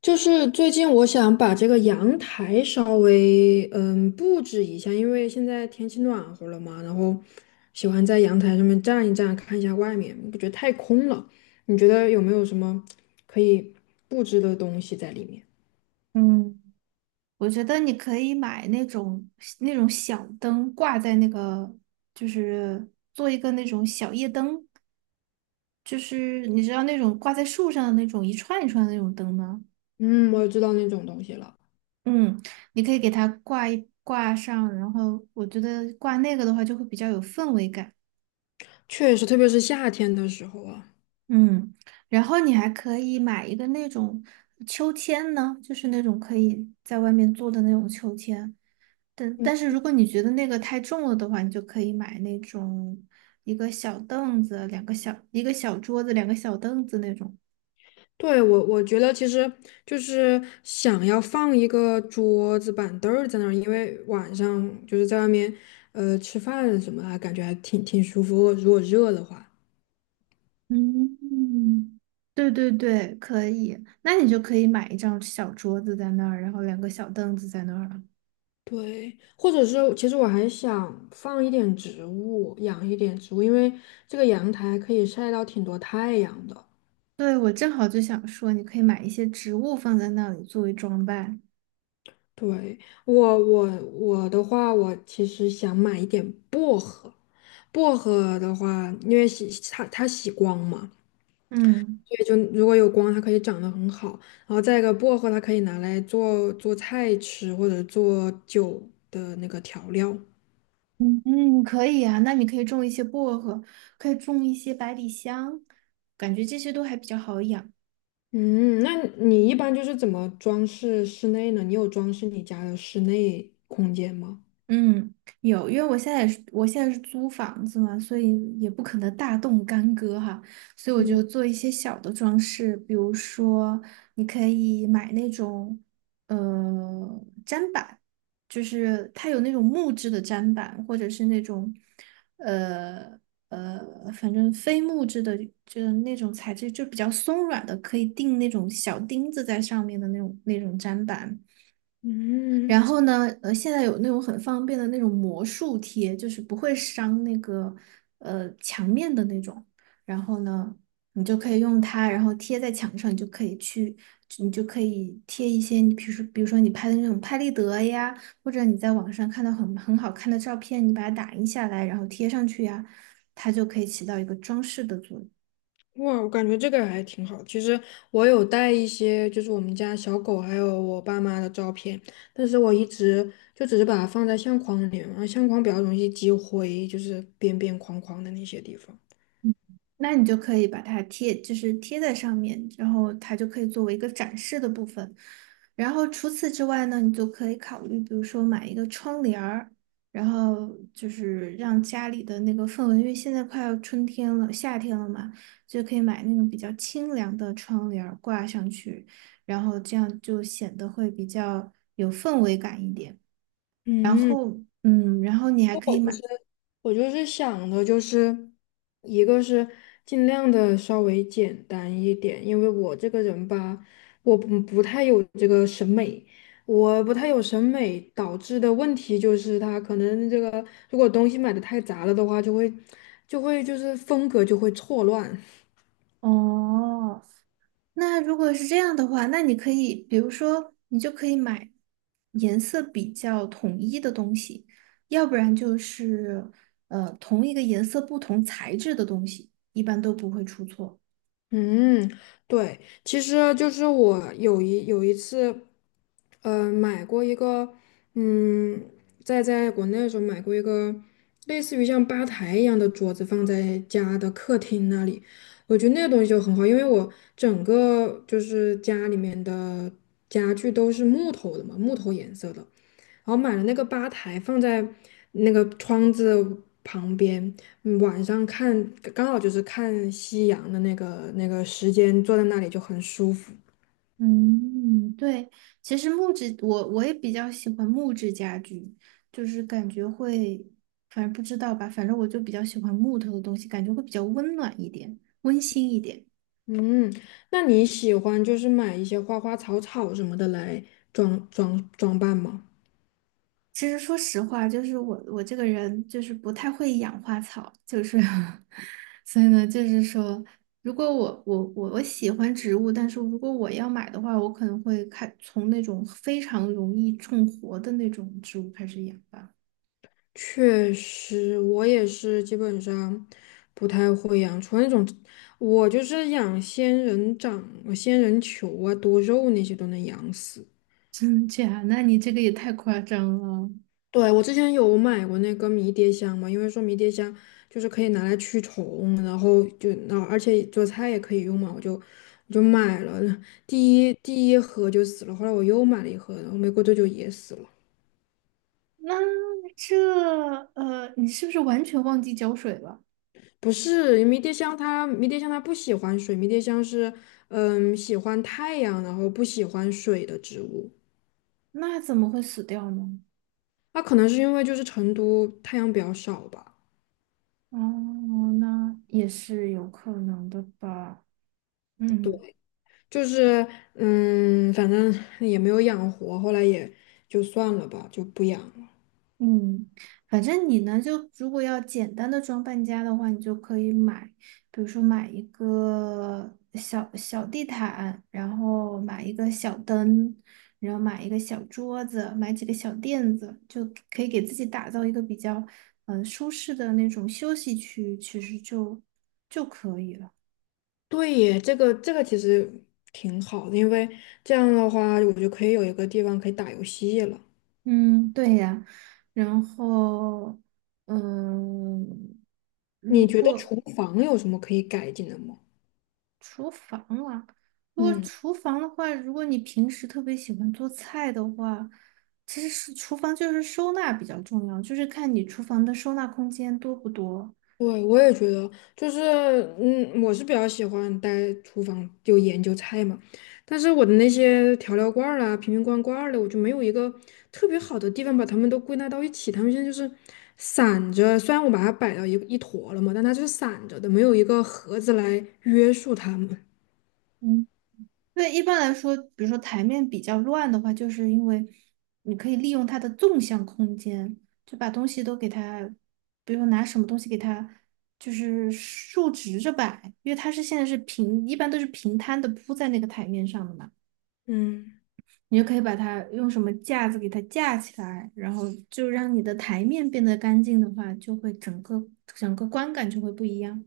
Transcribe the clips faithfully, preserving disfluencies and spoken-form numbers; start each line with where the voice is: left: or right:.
left: 就是最近我想把这个阳台稍微嗯布置一下，因为现在天气暖和了嘛，然后喜欢在阳台上面站一站，看一下外面，我觉得太空了。你觉得有没有什么可以布置的东西在里面？
right: 嗯，我觉得你可以买那种那种小灯，挂在那个，就是做一个那种小夜灯，就是你知道那种挂在树上的那种一串一串的那种灯吗？
left: 嗯，我也知道那种东西了。
right: 嗯，你可以给它挂一挂上，然后我觉得挂那个的话就会比较有氛围感。
left: 确实，特别是夏天的时候啊。
right: 嗯，然后你还可以买一个那种秋千呢，就是那种可以在外面做的那种秋千。但但是如果你觉得那个太重了的话，你就可以买那种一个小凳子、两个小一个小桌子、两个小凳子那种。
left: 对，我我觉得其实就是想要放一个桌子板凳儿在那儿，因为晚上就是在外面，呃，吃饭什么的，感觉还挺挺舒服。如果热的话，
right: 嗯，对对对，可以。那你就可以买一张小桌子在那儿，然后两个小凳子在那儿了。
left: 对，或者是其实我还想放一点植物，养一点植物，因为这个阳台可以晒到挺多太阳的。
right: 对，我正好就想说，你可以买一些植物放在那里作为装扮。
left: 对，我我我的话，我其实想买一点薄荷。薄荷的话，因为喜它它喜光嘛。
right: 嗯
left: 对，就如果有光，它可以长得很好。然后再一个，薄荷它可以拿来做做菜吃，或者做酒的那个调料。
right: 嗯，嗯，可以啊。那你可以种一些薄荷，可以种一些百里香，感觉这些都还比较好养。
left: 嗯，那你一般就是怎么装饰室内呢？你有装饰你家的室内空间吗？
right: 嗯，有，因为我现在也是，我现在是租房子嘛，所以也不可能大动干戈哈，所以我
left: 嗯
right: 就做一些小的装饰，比如说你可以买那种呃砧板，就是它有那种木质的砧板，或者是那种呃呃，反正非木质的，就是那种材质就比较松软的，可以钉那种小钉子在上面的那种那种砧板。
left: 嗯。
right: 然后呢，呃，现在有那种很方便的那种魔术贴，就是不会伤那个呃墙面的那种。然后呢，你就可以用它，然后贴在墙上，你就可以去，你就可以贴一些你比如说，比如说你拍的那种拍立得呀，或者你在网上看到很很好看的照片，你把它打印下来，然后贴上去呀，它就可以起到一个装饰的作用。
left: 哇，我感觉这个还挺好。其实我有带一些，就是我们家小狗还有我爸妈的照片，但是我一直就只是把它放在相框里面，然后相框比较容易积灰，就是边边框框的那些地方。
right: 那你就可以把它贴，就是贴在上面，然后它就可以作为一个展示的部分。然后除此之外呢，你就可以考虑，比如说买一个窗帘儿，然后就是让家里的那个氛围，因为现在快要春天了，夏天了嘛，就可以买那种比较清凉的窗帘儿挂上去，然后这样就显得会比较有氛围感一点。然
left: 嗯，
right: 后，嗯，然后你还可以买。
left: 我就是想的，就是一个是尽量的稍微简单一点，因为我这个人吧，我不不太有这个审美。我不太有审美导致的问题就是他可能这个如果东西买的太杂了的话，就会就会就是风格就会错乱。
right: 哦，那如果是这样的话，那你可以，比如说，你就可以买颜色比较统一的东西，要不然就是呃同一个颜色不同材质的东西，一般都不会出错。
left: 嗯，对，其实就是我有一有一次，呃，买过一个，嗯，在在国内的时候买过一个类似于像吧台一样的桌子，放在家的客厅那里，我觉得那个东西就很好，因为我整个就是家里面的家具都是木头的嘛，木头颜色的。然后买了那个吧台放在那个窗子旁边。嗯晚上看刚好就是看夕阳的那个那个时间，坐在那里就很舒服。
right: 嗯，对，其实木质我我也比较喜欢木质家具，就是感觉会，反正不知道吧，反正我就比较喜欢木头的东西，感觉会比较温暖一点，温馨一点。
left: 嗯，那你喜欢就是买一些花花草草什么的来装装装扮吗？
right: 其实说实话，就是我我这个人就是不太会养花草，就是 所以呢，就是说，如果我我我我喜欢植物，但是如果我要买的话，我可能会开从那种非常容易种活的那种植物开始养吧。
left: 确实，我也是基本上不太会养，除了那种，我就是养仙人掌、仙人球啊、多肉那些都能养死。
right: 真假？那你这个也太夸张了。
left: 对，我之前有买过那个迷迭香嘛，因为说迷迭香就是可以拿来驱虫，然后就那而且做菜也可以用嘛，我就我就买了，第一第一盒就死了，后来我又买了一盒，然后没过多久也死了。
right: 那这呃，你是不是完全忘记浇水了？
left: 不是迷迭香它，迷迭香它不喜欢水，迷迭香是嗯喜欢太阳，然后不喜欢水的植物。
right: 那怎么会死掉呢？
left: 那可能是因为就是成都太阳比较少吧。
right: 哦，那也是有可能的吧。嗯。
left: 就是嗯，反正也没有养活，后来也就算了吧，就不养了。
right: 嗯，反正你呢，就如果要简单的装扮家的话，你就可以买，比如说买一个小小地毯，然后买一个小灯，然后买一个小桌子，买几个小垫子，就可以给自己打造一个比较嗯、呃舒适的那种休息区，其实就就可以了。
left: 对耶，这个这个其实挺好的，因为这样的话，我就可以有一个地方可以打游戏了。
right: 嗯，对呀，然后嗯。如
left: 你觉得
right: 果
left: 厨房有什么可以改进的吗？
right: 厨房啊，如果
left: 嗯。
right: 厨房的话，如果你平时特别喜欢做菜的话，其实是厨房就是收纳比较重要，就是看你厨房的收纳空间多不多。
left: 对，我也觉得，就是，嗯，我是比较喜欢待厨房就研究菜嘛，但是我的那些调料罐儿啦、瓶瓶罐罐儿的，我就没有一个特别好的地方把它们都归纳到一起。它们现在就是散着，虽然我把它摆到一一坨了嘛，但它就是散着的，没有一个盒子来约束它们。
right: 嗯，对，一般来说，比如说台面比较乱的话，就是因为你可以利用它的纵向空间，就把东西都给它，比如说拿什么东西给它，就是竖直着摆，因为它是现在是平，一般都是平摊的铺在那个台面上的嘛。
left: 嗯。
right: 你就可以把它用什么架子给它架起来，然后就让你的台面变得干净的话，就会整个整个观感就会不一样。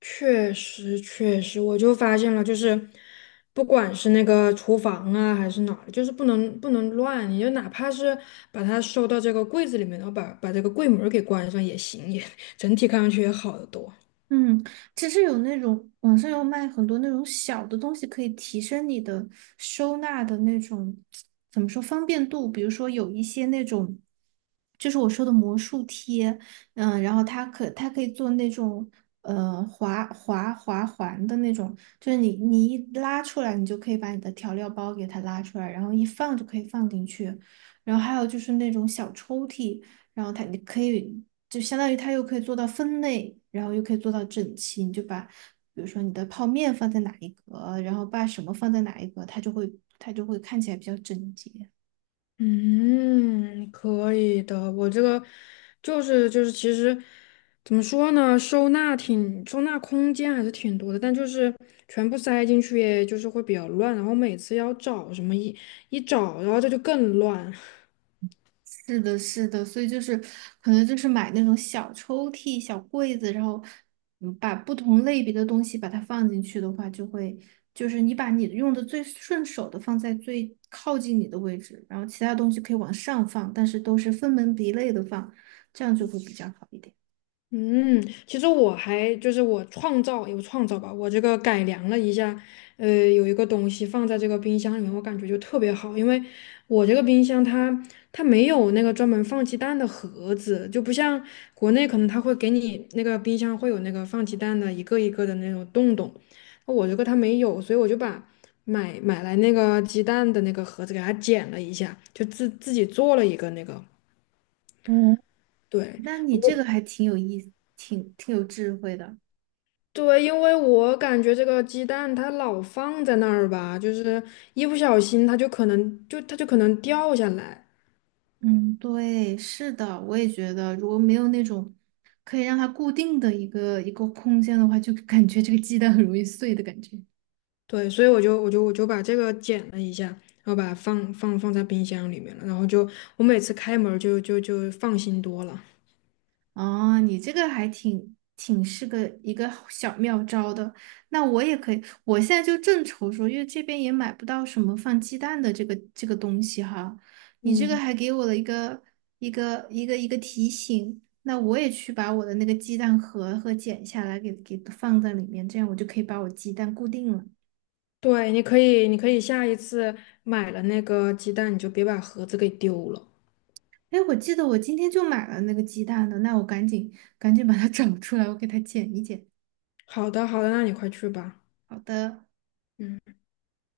left: 确实，确实，我就发现了，就是不管是那个厨房啊，还是哪儿，就是不能不能乱，你就哪怕是把它收到这个柜子里面，然后把把这个柜门儿给关上也行，也整体看上去也好得多。
right: 嗯，其实有那种网上有卖很多那种小的东西，可以提升你的收纳的那种，怎么说方便度？比如说有一些那种，就是我说的魔术贴，嗯，然后它可它可以做那种呃滑滑滑环的那种，就是你你一拉出来，你就可以把你的调料包给它拉出来，然后一放就可以放进去。然后还有就是那种小抽屉，然后它你可以。就相当于它又可以做到分类，然后又可以做到整齐。你就把，比如说你的泡面放在哪一格，然后把什么放在哪一格，它就会它就会看起来比较整洁。
left: 嗯，可以的。我这个就是就是，其实怎么说呢，收纳挺收纳空间还是挺多的，但就是全部塞进去，也就是会比较乱，然后每次要找什么一一找，然后这就更乱。
right: 是的，是的，所以就是可能就是买那种小抽屉、小柜子，然后嗯把不同类别的东西把它放进去的话，就会就是你把你用的最顺手的放在最靠近你的位置，然后其他东西可以往上放，但是都是分门别类的放，这样就会比较好一点。
left: 嗯，其实我还就是我创造有创造吧，我这个改良了一下，呃，有一个东西放在这个冰箱里面，我感觉就特别好，因为我这个冰箱它它没有那个专门放鸡蛋的盒子，就不像国内可能它会给你那个冰箱会有那个放鸡蛋的一个一个的那种洞洞，我这个它没有，所以我就把买买来那个鸡蛋的那个盒子给它剪了一下，就自自己做了一个那个，
right: 嗯。
left: 对。
right: 那你这个还挺有意挺挺有智慧的。
left: 对，因为我感觉这个鸡蛋它老放在那儿吧，就是一不小心它就可能就它就可能掉下来。
right: 嗯，对，是的，我也觉得，如果没有那种可以让它固定的一个一个空间的话，就感觉这个鸡蛋很容易碎的感觉。
left: 对，所以我就我就我就把这个剪了一下，然后把它放放放在冰箱里面了，然后就我每次开门儿就就就放心多了。
right: 哦，你这个还挺挺是个一个小妙招的。那我也可以，我现在就正愁说，因为这边也买不到什么放鸡蛋的这个这个东西哈。你这个
left: 嗯，
right: 还给我了一个一个一个一个提醒，那我也去把我的那个鸡蛋盒和剪下来给给放在里面，这样我就可以把我鸡蛋固定了。
left: 对，你可以你可以下一次买了那个鸡蛋，你就别把盒子给丢了。
right: 哎，我记得我今天就买了那个鸡蛋的，那我赶紧赶紧把它 找出来，我给它剪一剪。
left: 好的好的，那你快去吧。
right: 好的。
left: 嗯。